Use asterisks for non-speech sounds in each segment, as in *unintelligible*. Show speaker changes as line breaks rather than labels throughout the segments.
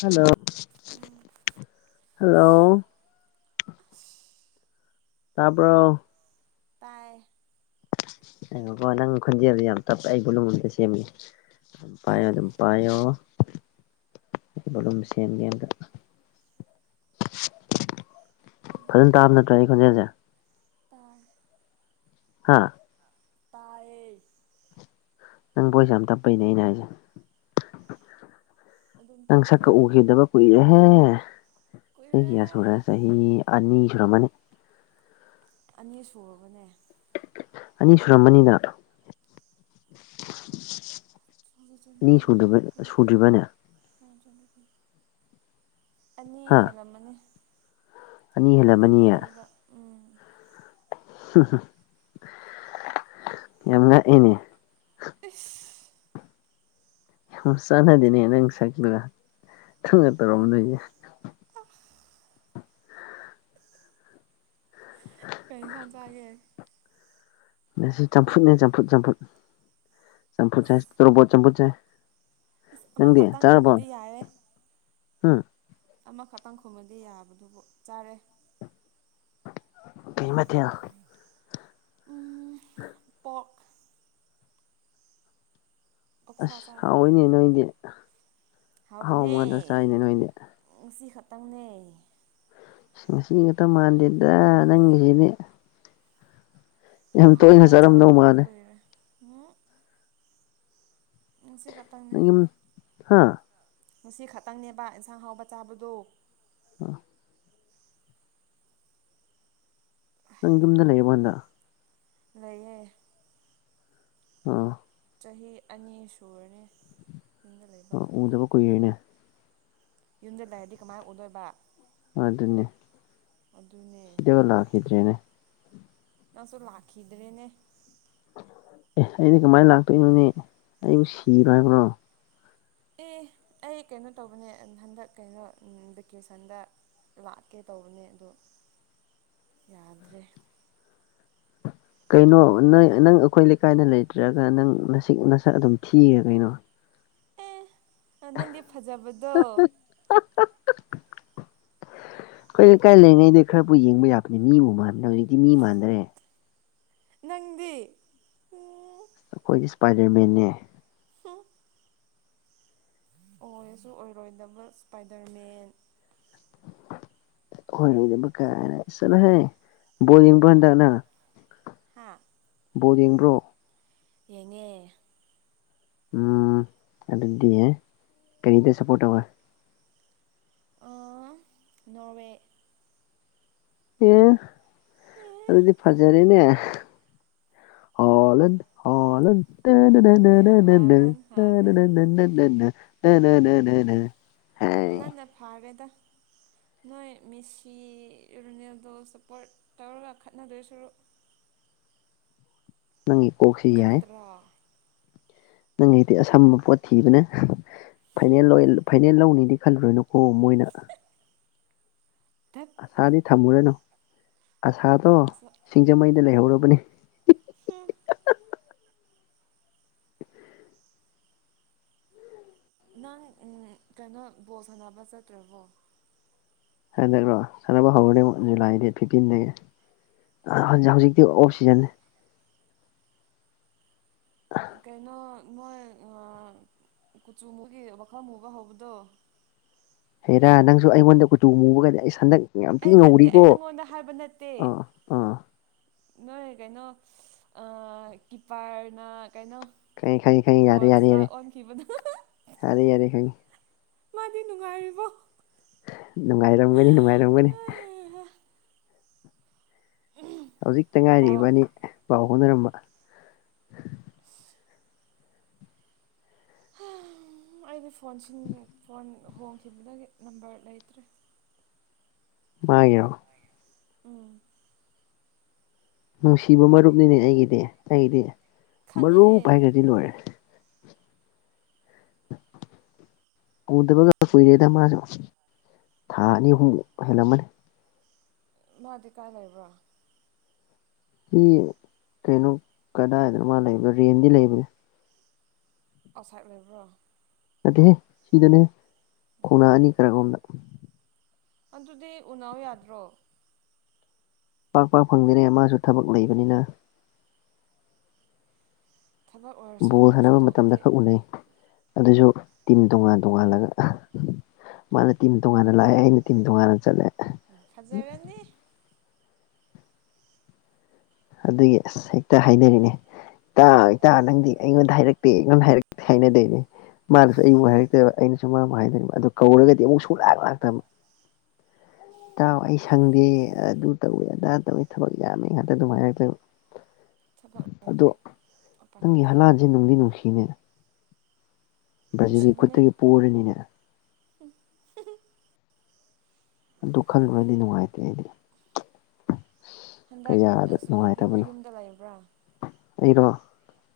hello
ꯎꯝ
hello ꯇꯥꯕꯔꯣ
ꯇꯥꯏ
ꯀ ꯅꯪ ꯈꯨꯟꯖꯦꯜꯗ ꯌꯥꯝ ꯇꯞ ꯑꯩ ꯕꯨꯣꯂꯨꯝꯗ ꯁꯦꯝꯒꯦ ꯆꯄꯌꯣ
ꯎꯝ
ꯆꯝꯄꯌꯣ ꯑꯩ ꯁꯦꯝꯦꯒꯌꯥꯒ ꯐꯖꯅ ꯇꯥꯕ ꯅꯠꯇ꯭ꯔꯣ ꯑꯩ ꯈꯣꯟꯖꯦꯜꯁꯦ
ꯇꯥꯏ
ꯍꯥꯥ
ꯇꯌꯦ
ꯅꯪ ꯕꯣꯏꯁ ꯌꯥꯝ ꯇꯞꯄꯩꯅꯦ ꯑꯩꯅ ꯍꯥꯏꯁꯦ
ꯑꯗꯨꯝ
ꯅꯪ ꯁꯛꯀ
ꯇꯞꯄꯅꯦ
ꯎꯈꯤꯗꯕ ꯀꯨꯏꯔꯦꯍꯦ ꯆꯍꯤ ꯀꯌꯥ ꯁꯨꯔ
ꯀꯨꯏꯔꯦ
ꯆꯍꯤ ꯑꯅꯤ ꯃꯅꯤ
ꯑꯅꯤ ꯁꯨꯔꯕꯅꯦ
ꯑꯅꯤ ꯁꯨꯔꯝꯕꯅꯤꯅ
ꯆꯖꯖ *unintelligible* *inaudible* ꯑꯅꯤ
ꯍꯥ
ꯍꯦꯜꯂꯝꯃꯅꯤ
ꯑꯅꯤ ꯍꯦꯜꯂꯝꯃꯅꯤꯌꯦ
ꯍꯦꯜꯂꯝꯃꯅꯤꯕ ꯎꯝ
ꯌꯥꯝꯅ ꯉꯛꯏꯅꯦ
*unintelligible* *inaudible*
ꯌꯥꯝ ꯆꯥꯟꯅꯗꯦꯅꯦ ꯅꯪ ꯁꯛꯂꯨꯒ ꯊꯪꯅ ꯇꯧꯔꯝꯕ ꯅꯣꯏꯁꯦ
ꯄꯦꯟꯁ ꯆꯒꯦ
ꯁꯤ ꯆꯝꯐꯨꯠꯅꯦ ꯆꯝꯐꯨꯠ ꯆꯝꯐꯨꯠ ꯆꯝꯐꯨꯠ ꯆꯥꯏ ꯇꯣꯕꯣꯠ ꯆꯝꯐꯨꯠꯁꯥꯏ
ꯏꯁꯁ ꯑꯃ ꯈꯇꯥꯡ ꯈꯨꯝꯃꯗꯤ ꯌꯥꯔꯦ
ꯍꯥꯥ
ꯑꯃꯈꯛꯇꯪ ꯈꯨꯝꯃꯗꯤ ꯌꯥꯕꯗꯨꯕꯨ ꯆꯥꯔꯦ
ꯀꯩ ꯃ ꯊꯌꯥ ꯎꯝ
ꯑꯣ ꯑꯣꯛꯁꯥ
ꯑꯁ ꯍ ꯑꯣꯏꯣꯏꯅꯦꯦ ꯅꯣꯏꯗꯦꯅꯦ
ꯍꯕꯅꯦ ꯉꯁꯤ ꯈꯛꯇꯪꯅꯦ
ꯉꯁꯤ ꯉꯛꯇ ꯃꯥꯟꯗꯦꯗ ꯅꯪꯒꯤꯁꯤꯅꯦ
ꯑꯍꯥꯎꯕ
ꯆꯥꯔꯝꯗꯧ
ꯆꯥꯗꯕ
ꯃꯥꯜꯂꯦ
ꯀꯨꯏꯔꯦ ꯎꯝ ꯉꯅꯨꯡ ꯁꯤ ꯀꯇꯪꯅꯦ
ꯍꯥꯥ
ꯉꯁꯤ ꯈꯛꯇꯪꯅꯦꯕ ꯏꯟꯁꯥꯡ ꯍꯥꯎꯕ ꯆꯥꯕꯗꯨ
ꯑ ꯅꯪ ꯌꯨꯝꯗ ꯂꯩꯌꯦꯕ ꯍꯟꯗ
ꯂꯩꯦ
ꯑꯥ
ꯆꯍꯤ ꯑꯅꯤ ꯁꯨꯔꯅꯤ ꯌꯨꯝꯗ ꯂꯩꯕ
ꯑ ꯎꯗꯕ ꯀꯣꯏ ꯑꯦꯅꯦ
ꯌꯨꯝꯁꯤꯜꯂꯔꯗꯤ ꯀꯃꯥꯏꯅ ꯎꯠꯗꯣꯏꯕ
ꯑꯗꯨ ꯑꯗꯨꯅꯦꯦ
ꯑꯗꯨꯝ
ꯁꯤꯗꯦꯒꯂ ꯍꯥꯀꯗ꯭ꯔꯦꯅꯦ
ꯅꯪꯁꯨ ꯂꯥꯛꯈꯤꯗ꯭ꯔꯦꯅꯦ
ꯑꯦ ꯑꯅꯦ ꯀꯃꯥꯏꯅ ꯂꯥꯛꯇꯣꯏꯅꯣꯅꯦ ꯑꯩꯕꯨ ꯁꯤꯕꯣ ꯍꯥꯏꯕꯅꯣ
ꯑꯦ ꯑꯩ ꯀꯩꯅꯣ ꯇꯧꯕꯅꯦ ꯍꯟꯗꯛ ꯀꯩꯅꯣ ꯚꯦꯀꯦꯁꯟꯗ ꯂꯥꯛꯀꯦ ꯇꯧꯕꯅꯦ ꯑꯣ ꯌꯥꯗ꯭ꯔꯦ
ꯀꯩꯅꯣ ꯅ ꯅꯪ ꯑꯩꯈꯣꯏ ꯂꯩꯀꯥꯏꯗ ꯂꯩꯇ꯭ꯔꯒ ꯅꯪꯁꯤꯛ ꯅꯁꯛ ꯑꯗꯨꯝ ꯊꯤꯔꯦ ꯀꯩꯅꯣ
ꯑꯦ ꯅꯪꯗꯤ ꯐꯖꯕꯗꯣ
*inaudible* ꯑꯩꯈꯣꯏ ꯂꯩꯀꯥꯏ ꯂꯩꯔꯤꯉꯩꯗ ꯈꯔꯕꯨ ꯌꯦꯡꯕ ꯌꯥꯕꯅꯦ ꯃꯤꯕꯨ ꯃꯥꯟꯕꯗ ꯍꯧꯖꯤꯛꯇꯤ ꯃꯤ ꯃꯥꯟꯗꯔꯦ
ꯅꯪꯗꯤ ꯎ
ꯑꯩꯈꯣꯏꯗꯤ ꯏꯁꯄꯥꯏꯗꯔ ꯃꯦꯦ
ꯑꯣꯏꯔꯁꯨ ꯑꯣꯏꯔꯣꯏꯗꯕ ꯏꯁꯄꯥꯏꯗꯔꯃꯦꯟ
ꯍꯣꯏꯗꯕ ꯀꯥꯏꯅ ꯆꯠꯅ ꯍꯥꯏ ꯕꯣ ꯌꯦꯡꯕ ꯍꯟꯗꯛꯅ
ꯍꯥꯥ
ꯕꯣ ꯌꯦꯡꯕ꯭ꯔꯣ
ꯌꯦꯡꯉꯦ
ꯎꯝ ꯑꯗꯨꯗꯤꯦ ꯀꯔꯤꯗ ꯁꯄꯣꯔꯠ ꯇꯧꯕ
ꯅꯣꯔꯋꯦ
ꯑꯦ ꯑꯗꯨꯗꯤ ꯐꯖꯔꯦꯅꯦ ꯍ ꯑꯂꯟ ꯍ ꯑꯂꯟ ꯇꯅꯦꯅꯦ ꯅ
ꯑꯗꯨꯅꯦ
ꯅ ꯅꯅꯦ
ꯍꯥꯂꯟ
ꯇꯅꯦꯅꯦ
ꯍꯥꯂꯟ
ꯅ ꯅ ꯅꯅꯦ ꯅ ꯅꯦꯅꯦ
ꯍꯜ ꯍꯟꯟꯅ ꯐꯔꯦꯗ
*inaudible*
ꯅꯣꯏ ꯃꯤꯁꯤ ꯔꯣꯅꯦꯜꯗꯣ ꯁꯞꯄꯣꯔꯠ ꯇꯧꯔꯒ ꯈꯠꯅꯗꯣꯏ ꯁꯔꯨ
*inaudible* ꯅꯪꯒꯤ ꯀꯣꯛꯁꯤ ꯌꯥꯏ
ꯅꯠꯇ꯭ꯔꯣ
ꯅꯪ ꯍꯥꯏꯛꯇꯤ ꯑꯁꯝꯕ ꯄꯣꯠ ꯊꯤꯕꯅꯦ ꯐꯥꯏꯅꯦꯜ ꯐꯥꯏꯅꯦꯜ ꯂꯧꯅꯤꯗꯤ ꯈꯜꯂꯨꯔꯣꯏꯅꯨꯀꯣ ꯃꯣꯏ ꯑꯣꯏꯅ
ꯗꯠ
ꯑꯁꯥꯗꯤ ꯊꯝꯃꯨꯔꯅꯨ ꯑꯁꯥꯗꯣ
ꯑꯁ
ꯁꯤꯡꯖꯃꯩꯗ ꯂꯩꯍꯧꯔꯕꯅꯦ
ꯍꯨꯝ ꯅꯪ ꯀꯩꯅꯣ ꯕꯣꯁ ꯁꯥꯟꯅꯕ ꯆꯠꯇ꯭ꯔꯕꯣ
ꯍꯗ꯭ꯔꯣ ꯁꯥꯟꯅꯕ ꯍꯧꯔꯦꯛ ꯖꯨꯂꯥꯏꯗ ꯐꯤꯞꯇꯤꯟꯗꯒꯤ ꯍꯧꯖꯤꯛ ꯍꯧꯖꯤꯛꯇꯤ ꯑꯣꯞꯁꯤꯖꯟꯅꯦ
ꯀꯩꯅꯣ ꯃꯣꯏ ꯑ ꯀꯨꯆꯨ ꯃꯒꯤ ꯋꯥꯈꯜ ꯃꯨꯕ ꯍꯧꯕꯗꯣ
ꯍꯔꯥ ꯅꯪꯁꯨ ꯑꯩꯉꯣꯟꯗ ꯀꯆꯨ ꯃꯨꯕꯒꯩꯗꯤ ꯑꯩ ꯁꯟꯗꯛ
ꯑꯩ ꯅꯠꯇꯦ ꯑꯩ ꯅꯪꯉꯣꯟꯗ ꯍꯥꯏꯕ ꯅꯠꯇꯦ
ꯑꯥ ꯑꯥ
ꯅꯣꯏ ꯀꯩꯅꯣ ꯑ ꯀꯤꯄꯔꯅ
ꯈ ꯈꯥꯏ ꯈꯥꯏ ꯌꯥꯔꯦ ꯌꯥꯔꯦ ꯌꯥꯔꯦ
ꯑꯣꯟꯈꯤꯕꯗꯣ
ꯌꯥꯔꯦ ꯌꯥꯔꯦ ꯈ
ꯃꯥꯗꯤ ꯅꯨꯡꯉꯥꯏꯔꯤꯕꯣ
ꯅꯨꯡꯉꯥꯏꯔꯝꯒꯅꯤ ꯅꯨꯡꯉꯥꯏꯔꯝꯒꯅꯤ ꯍꯧꯖꯤꯛꯇ
ꯄꯥꯎ
ꯉꯥꯏꯔꯕꯥꯅꯤ ꯄꯥꯎ ꯍꯣꯅꯔꯝꯕ *inaudible*
ꯑꯩꯗꯤ ꯐꯣꯟ ꯐꯣꯟ ꯍꯣꯡꯈꯤꯕꯗꯒꯤ ꯅꯝꯕꯔ ꯂꯩꯇ꯭ꯔꯦ
ꯃꯥꯒꯤꯣ
ꯎꯝ
ꯅꯨꯡꯁꯤꯕ ꯃꯔꯨꯞꯅꯤꯅꯦ ꯑꯩꯒꯤꯗꯤ ꯑꯩꯒꯤꯗꯤ
ꯈꯪꯉꯦꯍꯦ
ꯃꯔꯨꯞ ꯍꯥꯏꯈ꯭ꯔꯗꯤ ꯂꯣꯏꯔꯦ *inaudible* ꯎꯗꯕꯒ ꯀꯨꯏꯔꯦꯗ ꯃꯥꯁꯨ ꯊꯥ ꯑꯅꯤ ꯑꯍꯨꯝꯛ ꯍꯦꯜꯂꯝꯃꯅꯤ
ꯃꯥꯗꯤ ꯀꯥꯏ ꯂꯩꯕ꯭ꯔꯣ
ꯁꯤ ꯀꯩꯅꯣ ꯀꯗꯥꯏꯗꯅꯣ ꯃꯥ ꯂꯩꯕꯅꯣ ꯔꯦꯟꯗꯤ ꯂꯩꯕꯅꯤ
ꯑꯁꯥꯏ ꯂꯩꯕ꯭ꯔꯣ
ꯅꯠꯇꯦꯍꯦ ꯁꯤꯗꯅꯦ ꯀꯧꯅꯥ ꯑꯅꯤ ꯈꯔꯔꯣꯝꯗ
ꯑꯗꯨꯗꯤ ꯎꯅꯥꯎ ꯌꯥꯗ꯭ꯔꯣ
ꯄꯥꯛ ꯄꯥꯛ ꯐꯪꯗꯔꯦ ꯃꯥꯁꯨ ꯊꯕꯛ ꯂꯩꯕꯅꯤꯅ
ꯊꯕꯛ ꯑꯣꯏꯔꯁꯨ
ꯕꯣꯜ
ꯅꯣꯡ
ꯁꯥꯟꯅꯕ ꯃꯇꯝꯗ
ꯐꯥꯗꯣꯛꯇꯤ
ꯈꯛ ꯎꯅꯩ ꯑꯗꯨꯁꯨ ꯇꯤꯝ ꯇꯣꯉꯥꯟ ꯇꯣꯉꯥꯜꯂꯒ ꯃꯥꯅ ꯇꯤꯝ ꯇꯣꯉꯥꯟꯅ ꯂꯥꯛꯑꯦ ꯑꯩꯅ ꯇꯤꯝ ꯇꯣꯉꯥꯟꯅ ꯆꯠꯂꯦ
ꯎ ꯐꯖꯔꯅꯤ
ꯑꯗꯨꯒꯤ ꯑꯁ ꯍꯦꯛꯇ ꯍꯥꯏꯅꯔꯤꯅꯦ ꯇꯥ ꯏꯇꯥ ꯅꯪꯗꯤ ꯑꯩꯉꯣꯟꯗ ꯍꯥꯏꯔꯛꯇꯦ ꯑꯩꯉꯣꯟꯗ ꯍꯥꯏꯔꯛꯇꯦ ꯍꯥꯏꯅꯗꯣꯏꯅꯦ ꯃꯥꯗꯨꯁꯨ
ꯏꯁ
ꯑꯩꯕꯨꯨꯛ ꯍꯥꯏꯔꯛꯇꯕ ꯑꯩꯅꯁꯨ ꯃꯥꯕꯨ ꯍꯥꯏꯗꯣꯏꯔꯤꯕ ꯑꯗꯨ ꯀꯧꯔꯒꯗꯤ ꯑꯃꯨꯛ ꯁ ꯂꯥꯛ ꯂꯥꯛꯇꯕ ꯇꯥꯎ ꯑꯩ ꯁꯪꯗꯦ ꯑꯗꯨ ꯇꯧꯋꯦ ꯑꯗꯥ ꯇꯧꯋꯤ ꯊꯕꯛ ꯌꯥꯝꯃꯤ ꯉꯥꯛꯇ ꯑꯗꯨꯃꯥꯏꯅ
ꯊꯕꯛ
ꯑꯗꯣ
ꯑꯣꯏꯔꯗꯤ ꯎꯄꯥꯏ
ꯅꯪꯒꯤ
ꯂꯩꯇꯦ
ꯍꯂꯥꯟꯁꯦ ꯅꯨꯡꯗꯤ ꯅꯨꯡꯁꯤꯅꯦ ꯕ꯭ꯔꯥꯖꯤꯜꯒꯤ
ꯅꯨꯡꯁꯤꯕꯅꯦ
ꯈꯨꯠꯇꯒꯤ ꯄꯔꯅꯤꯅꯦ
*inaudible*
ꯑꯗꯨ ꯈꯟꯕꯗꯤ ꯅꯨꯡꯉꯥꯏꯇꯦ ꯑꯩꯗꯤ
ꯍꯟꯗꯛ
ꯀꯌꯥꯗ
ꯑꯁ
ꯅꯨꯡꯉꯥꯏꯇꯕꯅꯣ
ꯌꯨꯝꯗ ꯂꯩꯕ꯭ꯔꯥ
ꯑꯩꯔꯣ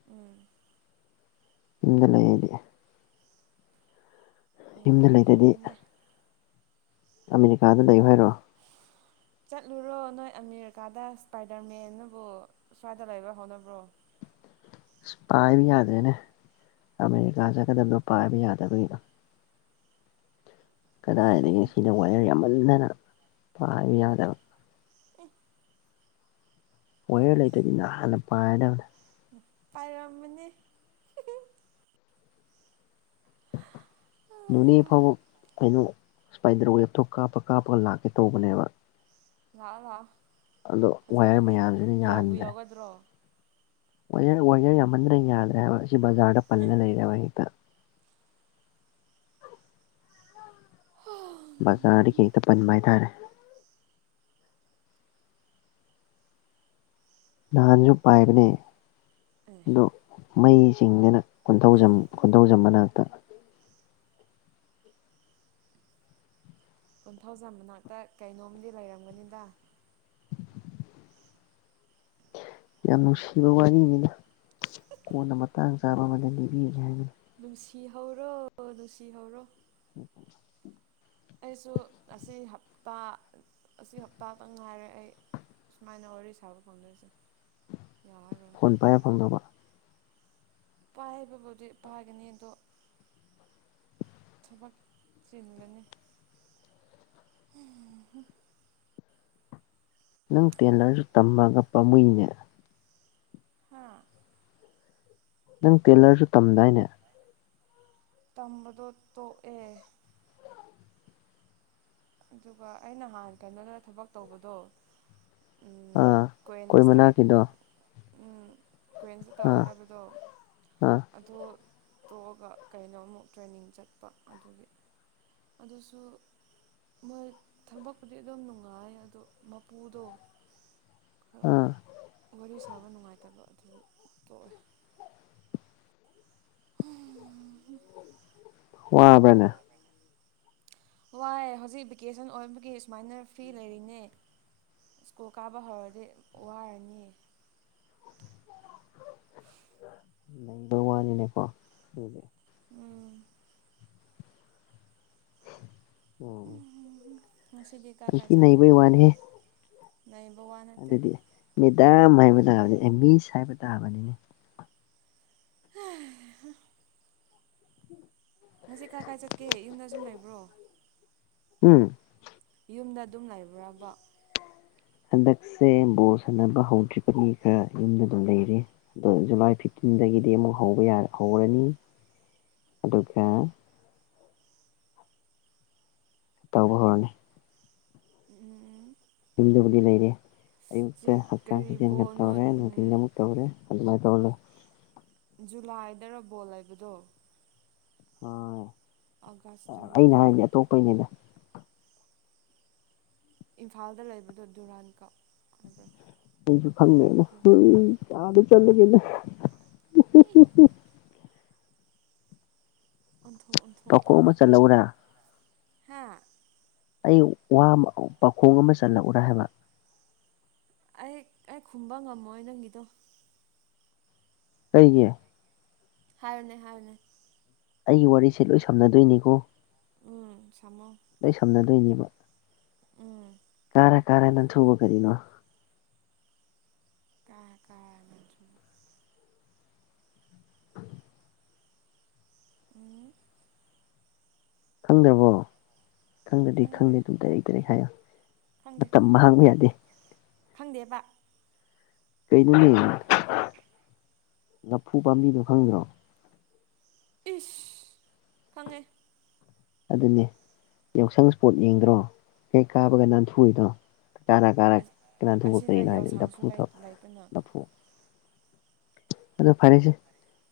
ꯎꯝ
ꯏꯗ ꯂꯩ ꯌꯦꯗꯤ ꯌꯨꯝꯗ ꯂꯩꯇꯗꯤ
ꯅꯨꯡꯉꯥꯏꯔꯝꯒꯅꯤꯅꯦ
ꯑꯃꯦꯔꯤꯀꯥꯗ ꯂꯩꯌꯣ ꯍꯥꯏꯔꯣ
ꯆꯠꯂꯨꯔꯣ ꯅꯣꯏ ꯑꯃꯦꯔꯤꯀꯥꯗ ꯏꯁꯄꯥꯏꯗꯔꯃꯦꯟꯅꯕꯨ ꯁ꯭ꯋꯥꯏꯗ ꯂꯩꯕ ꯍꯧꯥꯎꯅꯕ꯭ꯔꯣ
ꯄꯥꯏꯕꯤ ꯌꯥꯗꯦꯅꯦ ꯑꯦꯔꯤꯀꯥ ꯆ ꯀꯗꯗ ꯄꯕꯤ ꯌꯥꯗꯈꯗ ꯀꯗꯥꯏꯗꯒꯤ ꯁꯤꯗ ꯋꯥꯌꯔ ꯌꯥꯝꯃꯟꯗꯅ ꯄꯥꯕ ꯌꯥꯗꯕ
ꯑ
ꯍꯔ ꯂꯩꯇꯗꯤ ꯅꯍ ꯍꯥꯟꯅ ꯄꯥꯏꯔꯗꯕꯅꯦ
ꯄꯥꯏꯔꯝꯃꯅꯤ
ꯅꯅꯦ
ꯂꯥꯛꯑꯣ
ꯐꯥꯎ ꯀꯩꯅꯣ ꯏꯁꯄꯥꯏꯗꯔ ꯋꯦꯞꯇꯣ ꯀꯥꯞꯄ ꯀꯥꯞꯄꯒ ꯂꯥꯛꯀꯦ ꯇꯧꯕꯅꯦꯕ
ꯂꯥꯛꯑꫭ ꯂꯥꯛꯑꫭ
ꯑꯗꯣ ꯋꯥꯌꯔ ꯃꯌꯥꯝꯁꯤꯅ ꯌꯥꯍꯟꯗ꯭ꯔꯦ
ꯌꯥꯎꯒꯗ꯭ꯔꯣ
ꯋ‌ꯦꯌꯔ ꯋ‌ꯦꯌꯔ ꯌꯥꯝꯃꯟꯗ꯭ꯔꯦ ꯌꯥꯗ꯭ꯔꯦ ꯍꯥꯏꯕ ꯁꯤ ꯕꯖꯥꯔꯗ ꯄꯜꯂ ꯂꯩꯔꯦ ꯋꯥꯍꯤꯇ ꯕꯖꯔꯗꯤꯀꯩꯇ ꯄꯟꯕ ꯍꯏꯇꯥꯥꯔꯦ ꯅꯍꯥꯟꯁꯨ ꯄꯥꯏꯕꯅꯦ
ꯑꯦ
ꯑꯗꯣ ꯃꯩꯁꯤꯡꯗꯅ ꯈꯨꯟꯊꯧꯖꯝ ꯈꯨꯟꯊꯧꯖꯝ ꯃꯅ
ꯀꯣꯟꯊꯧꯖꯝ ꯃꯅꯥꯛꯇ ꯀꯩꯅꯣꯝꯗꯤ ꯂꯩꯔꯝꯒꯅꯤꯗ
ꯌꯥꯝ ꯅꯨꯡꯁꯤꯕ ꯋꯥꯔꯤꯅꯤꯗ ꯀꯣꯟꯅ ꯃꯇꯥꯡ ꯆꯥꯕ ꯑꯃꯗ ꯂꯤꯕꯤꯒꯦ ꯍꯥꯏꯕꯅꯤ
ꯅꯨꯡꯁꯤ ꯍꯧꯔꯣ ꯅꯨꯡꯁꯤ ꯍꯧꯔꯣ ꯑꯩꯁꯨ ꯉꯁꯤ ꯍꯞꯇꯥ ꯑꯁꯤ ꯍꯞꯇꯥꯗ ꯉꯥꯏꯔꯦ ꯑꯩ ꯁꯨꯃꯥꯏꯅ ꯋꯥꯔꯤ ꯁꯥꯕ ꯐꯪꯗꯣꯏꯁꯦ ꯌꯥ
ꯐꯣꯟ ꯄꯥꯏ ꯐꯪꯗꯧꯕ
ꯄꯥꯏꯕꯕꯨꯗꯤ ꯄꯥꯏꯒꯅꯤ ꯑꯗꯣ ꯊꯕꯛ ꯆꯤꯜꯂꯅꯤ
*unintelligible* ꯅꯪ ꯇꯦꯂꯔꯁꯨ ꯇꯝꯃꯒ ꯄꯥꯝꯃꯨꯏꯅꯦ
ꯍꯥ
ꯅꯪ ꯇꯦꯂꯔꯁꯨ ꯇꯝꯗꯥꯏꯅꯦ
ꯇꯝꯕꯗꯣ ꯇꯣꯛꯑꯦ ꯑꯗꯨꯒ ꯑꯩꯅ ꯅꯍꯥꯟ ꯀꯩꯅꯣꯗ ꯊꯕꯛ ꯇꯧꯕꯗꯣ ꯑꯝ
ꯑꯥ ꯑꯩꯈꯣꯏ
ꯀꯣꯏꯟꯁꯇꯠ
ꯃꯅꯥꯛꯀꯤꯗꯣ
ꯀꯨꯋꯦꯟꯇ ꯇꯧꯋꯦ
ꯑꯥ
ꯍꯥꯏꯕꯗꯣ
ꯑꯥ
ꯑꯗꫭ ꯇꯣꯛꯑꯒ ꯀꯩꯅꯣꯃꯨꯛ ꯇ꯭ꯔꯦꯅꯤꯡ ꯆꯠꯄ ꯑꯗꯨꯒꯤ ꯑꯗꯨꯁꯨ ꯃꯣꯏ ꯊꯕꯛꯄꯨꯗꯤ ꯑꯗꯨꯝ ꯅꯨꯡꯉꯥꯏ ꯑꯗꯣ ꯃꯄꯨꯗꯣ
ꯑ
ꯐꯥꯕ ꯅꯨꯡꯉꯥꯏꯇꯕ ꯑꯗꯨꯒꯤ ꯇꯣꯛꯑꯦ
ꯋꯥꯕꯅꯦ
ꯋꯥꯏ ꯍꯧꯖꯤꯛ ꯚꯦꯀꯦꯁꯟ ꯑꯣꯏꯕꯒꯤ ꯁꯨꯃꯥꯏꯅ ꯐ‍꯭ꫪꯤ ꯂꯩꯔꯤꯅꯦ ꯁ꯭ꯀꯨꯜ ꯀꯥꯕ ꯍꯧꯔꯗꯤ ꯋꯥꯔꯅꯤ
ꯂꯩꯕ ꯋꯥꯅꯤꯅꯦꯀꯣ ꯑꯗꯨꯗꯤ
ꯎꯝ
ꯎꯝ
ꯉꯁꯤꯗꯤ ꯀꯥꯏ ꯀꯥꯏ
ꯑꯁꯨ
ꯆꯠꯀꯦ
ꯅꯩꯕꯩ ꯋꯥꯅꯦ
ꯂꯩꯕ ꯋꯥ ꯅꯠꯇꯦ
ꯑꯗꯨꯗꯤ ꯃꯦꯗꯥꯝ ꯍꯥꯏꯕ ꯇꯥꯕꯗꯤ ꯑ‌ꯦ ꯃꯤꯁ ꯍꯥꯏꯕ ꯇꯥꯕꯅꯤꯅꯦ
ꯉꯁꯤ ꯀꯥꯏ ꯀꯥꯏ ꯆꯠꯀꯦ ꯌꯨꯝꯗ ꯁꯨꯝ ꯂꯩꯕ꯭ꯔꯣ
ꯎꯝ
ꯌꯨꯝꯗ ꯑꯗꯨꯝ ꯂꯩꯕ꯭ꯔꯕ
ꯍꯟꯗꯛꯁꯦ ꯕꯣ ꯁꯥꯟꯅꯕ ꯍꯧꯈꯤꯕꯒꯨꯝ ꯈꫪ ꯌꯨꯝꯗ ꯑꯗꯨꯝ ꯂꯩꯔꯤ ꯑꯗꯣ ꯖꯨꯂꯥꯏ ꯐꯤꯞ ꯌꯨꯝꯗꯒꯤꯗꯤ ꯑꯃꯨꯛ ꯍꯧꯕ ꯌꯥ ꯍꯧꯔꯅꯤ ꯑꯗꯨꯒ ꯇꯧꯕ ꯍꯧꯔꯅꯤ
ꯎꯝ
ꯌꯨꯝꯗꯕꯨꯗꯤ ꯂꯩꯔꯦ ꯑꯌꯨꯛꯇ
ꯆꯦ
ꯍꯛꯆꯥꯡ
ꯀꯔꯤ
ꯁꯥꯖꯦꯜꯒ
ꯕꯣꯜꯅꯣ
ꯇꯧꯔꯦ ꯅꯨꯡꯊꯤꯟꯗ ꯑꯃꯨꯛ ꯇꯧꯔꯦ ꯑꯗꯨꯌꯥꯏ ꯇꯩꫪꯥꯃꯨ
ꯖꯨꯂꯥꯏꯗꫪꫭ ꯕꯣꯜ ꯂꯩꯏꯕꯗꯣ
ꯍ ꯑꯩꯅ ꯍꯥꯏꯖꯤ ꯑꯇꯣꯞꯄꯩꯅꯦꯗ
ꯏꯝꯐꯥꯜꯗ ꯂꯩꯕꯗꯣ ꯗꯨꯔꯥꯟꯀꯞ ꯍꯥꯏꯕ꯭ꯔꯣ
ꯁꯨꯨ ꯐꯥꯟꯃꯦꯅ ꯑꯥꯗ ꯆꯠꯂꯒꯩꯅ
ꯑꯣꯟꯊꯣꯛ
ꯄꯈꯨꯝ ꯑꯃ ꯆꯜꯂꯧꯔ
ꯍꯥꯥ
ꯑꯩ ꯋꯥ ꯄꯥꯈꯣꯡ ꯑꯃ ꯆꯜꯂꯛꯎꯨꯔꯥ ꯍꯥꯏꯕ
ꯑꯩ ꯑꯩ ꯈꯨꯝꯕ ꯉꯝꯃꯣꯏ ꯅꯪꯒꯤꯗꯣ
ꯀꯩꯒꯤ
ꯍꯥꯏꯅꯦ ꯍꯥꯏꯅꯦ
ꯑꯩꯒꯤ ꯋꯥꯔꯤꯁꯦ ꯂꯣꯏ ꯁꯝꯅꯗꯣꯏꯅꯤꯀꯣ
ꯎꯝ ꯁꯃꯣ
ꯑꯩ ꯁꯝꯅꯗꯣꯏꯅꯦꯕ
ꯎꯝ
ꯀꯥꯔ ꯀꯔꯦ ꯅ ꯊꯨꯕ ꯀꯔꯤꯅꯣ
ꯀ ꯀꯥꯥ ꯂ ꯎꯝ
ꯈꯪꯗ꯭ꯔꯕꯣ ꯈꯪꯗ꯭ꯔꯗꯤ ꯈꯪꯗꯦ ꯑꯗꯨꯝ ꯇꯔꯦꯠ ꯇꯔꯦꯠ ꯍꯥꯏꯌꯣ
ꯈꯪꯗꯦ
ꯃꯇꯝ
ꯈꯪꯗꯦ
ꯃꯥꯡꯕ
ꯈꯪꯗꯦ
ꯌꯥꯗꯦ
ꯈꯪꯗꯦꯕꯕꯥ
ꯀꯩꯅꯣꯅꯦ ꯂꯐꯨ ꯄꯥꯝꯕꯤꯗꯣ ꯈꯪꯗ꯭ꯔꯣ
ꯏꯁ ꯐꯪꯉꯦ
ꯑꯗꯨꯅꯦ ꯌꯥꯎꯁꯪ ꯏꯁꯄꯣꯠ ꯌꯦꯡꯗ꯭ꯔꯣ ꯍꯦꯛ ꯀꯥꯕꯒ ꯅꯥꯟꯊꯨꯔꯤꯗꯣ ꯀꯥꯔ ꯀꯥꯔ ꯀꯅꯥ
ꯑꯁꯤꯗ
ꯊꯣꯛꯀꯔꯤꯅꯣ ꯍꯥꯏꯗꯤ
ꯌꯥꯎꯁꯪꯁꯨ
ꯅꯐꯨ
ꯂꯩꯇꯅ
ꯅꯐꯨ ꯑꯗꯣ ꯐꯔꯦꯁꯦ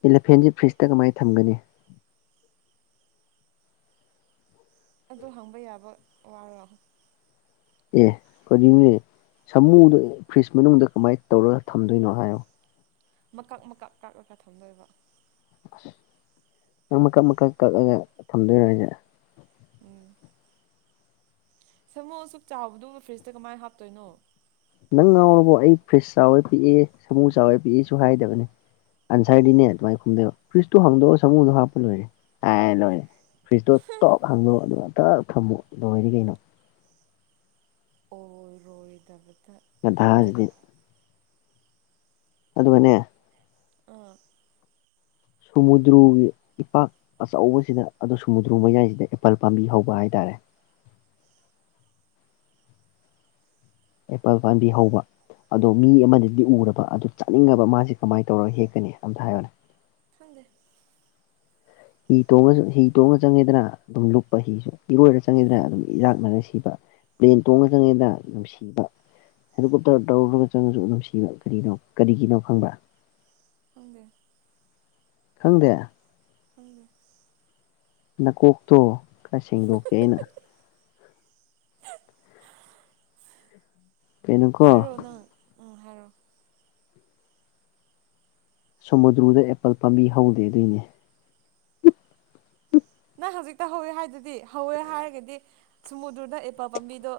ꯏꯂꯐꯦꯟꯁꯦ ꯐ꯭ꯔꯤꯖꯇ ꯀꯃꯥꯏꯅ ꯊꯝꯒꯅꯤ *inaudible*
ꯑꯗꯨ ꯍꯪꯕ ꯌꯥꯕ ꯋꯥꯔꯣ
ꯑꯦ ꯑꯣꯏꯝꯅꯦ ꯁꯥꯃꯨꯗꯨꯣ ꯐ꯭ꯔꯤꯖ ꯃꯅꯨꯡꯗ ꯀꯃꯥꯏꯅ ꯇꯧꯔꯒ ꯊꯝꯗꯣꯏꯅꯣ ꯍꯥꯏꯌꯣ
ꯃꯀꯛ ꯃꯀꯛ ꯀꯥꯛꯂꯒ ꯊꯝꯗꯣꯏꯕ
ꯅꯪ ꯃꯀꯛ ꯃꯀꯛ ꯀꯛꯂꯒ ꯊꯝꯗꯣꯏꯔꯣꯁ
ꯎꯝ ꯁꯃꯣ ꯑꯁꯨꯛ ꯆꯥꯎꯕꯗꯨ ꯐ꯭ꯔꯤꯖꯇ ꯀꯃꯥꯏꯅ ꯍꯥꯞꯇꯣꯏꯅꯣ
ꯅꯪ ꯉꯥꯎꯔꯕꯣ ꯑꯩ ꯐ꯭ꯔꯤꯖ ꯆꯥꯎꯕꯦ ꯄꯤꯛꯑꯦ ꯁꯃꯨ ꯆꯥꯎꯋꯦ ꯄꯤꯛꯑꯦꯁꯨ ꯍꯥꯏꯗꯕꯅꯦ ꯑꯟꯁꯔꯗꯤꯅꯦ ꯑꯗꯨꯃꯥꯏꯅ ꯈꯨꯝꯗꯣ ꯐ꯭ꯔꯤꯁꯇꯨ ꯍꯥꯡꯗꯣꯛꯑꯣ ꯁꯃꯨꯗꯣ ꯍꯥꯞꯄ ꯂꯣꯏꯔꯦ ꯑꯦ ꯂꯣꯏꯔꯦ ꯐ꯭ꯔꯤꯖꯇꯣ ꯇꯞ ꯍꯥꯡꯗꯣꯑꯣ ꯑꯗꯨꯒ ꯑꯇ ꯊꯝꯃꯣ ꯑꯗꯨ ꯑꯣꯏꯗꯤ ꯀꯩꯅꯣ
ꯑꯣ ꯔꯣꯏꯣꯏꯗꯕ
ꯗꯥꯖꯗꯤ ꯑꯗꯨꯗ ꯃꯅꯦꯦ
ꯎ
ꯁꯨꯃꯨꯗ꯭ꯔꯨꯒꯤ ꯏꯄꯥꯛ ꯑꯆꯧꯕꯁꯤꯗ ꯑꯣ ꯁꯨꯃꯨꯗ꯭ꯔꯨ ꯃꯌꯥꯏꯁꯤꯗ ꯑꯦꯄꯜ ꯄꯥꯝꯕꯤ ꯍꯧꯕ ꯍꯥꯏꯇꯥꯔꯦ *inaudible* ꯑꯦꯄꯥꯜ ꯄꯥꯝꯕꯤ ꯍꯧꯕ ꯑꯗꯣ ꯃꯤ ꯑꯃꯗꯗꯤ ꯎꯔꯕ ꯑꯗꯨ ꯆꯥꯅꯤꯡꯉꯕ ꯃꯥꯁꯦ ꯀꯃꯥꯏꯅ ꯇꯧꯔꯒ ꯍꯦꯛꯀꯅꯤ ꯑꯝꯇ ꯍꯥꯏꯌꯅꯦ
ꯊꯪꯗꯦ
ꯍꯤ ꯇꯣꯡꯉꯁꯨ ꯍꯤ ꯇꯣꯡꯉ ꯆꯪꯉꯤꯗꯅ ꯑꯗꯨꯝ ꯂꯨꯞꯄ ꯍꯤꯁꯨ ꯏꯔꯣꯏꯔ ꯆꯪꯉꯤꯗꯅ ꯑꯗꯨꯝ ꯏꯔꯥꯛꯅꯔ ꯁꯤꯕ ꯄ꯭ꯂꯦꯟ ꯇꯣꯡꯉ ꯆꯪꯉꯦꯗ ꯅꯨꯡꯁꯤꯕ ꯍꯦꯂꯤꯀꯣꯞꯇꯔ ꯇꯧꯔꯒ ꯆꯪꯉꯁꯨ ꯅꯨꯡꯁꯤꯕ ꯀꯔꯤꯅꯣ ꯀꯔꯤꯒꯤꯅꯣ ꯈꯪꯕ꯭ꯔꯥ
ꯀꯣꯡꯒꯦ
ꯈꯪꯗꯦ
ꯍꯅꯦ
ꯅꯀꯣꯛꯇꯣ ꯈꯔ ꯁꯦꯡꯗꯣꯛꯀꯦ ꯑꯩꯅ ꯀꯩꯅꯩꯅ
ꯔꯣ ꯅꯪ ꯎ
ꯁꯃꯨꯗ꯭ꯔꯨꯗ ꯑꯦꯄꯜ ꯄꯥꯝꯕꯤ ꯍꯧꯗꯦ ꯑꯗꯨꯣꯏꯅꯦ
ꯑ ꯍꯧꯖꯤꯛꯇ ꯍꯧꯋꯦ ꯍꯥꯏꯗꯨꯗꯤ ꯍꯧꯋꯦ ꯍꯥꯏꯔꯒꯗꯤ ꯁꯨꯃꯨꯗ꯭ꯔꯗ ꯑꯦꯄꯜ ꯄꯥꯝꯕꯤꯗꯣ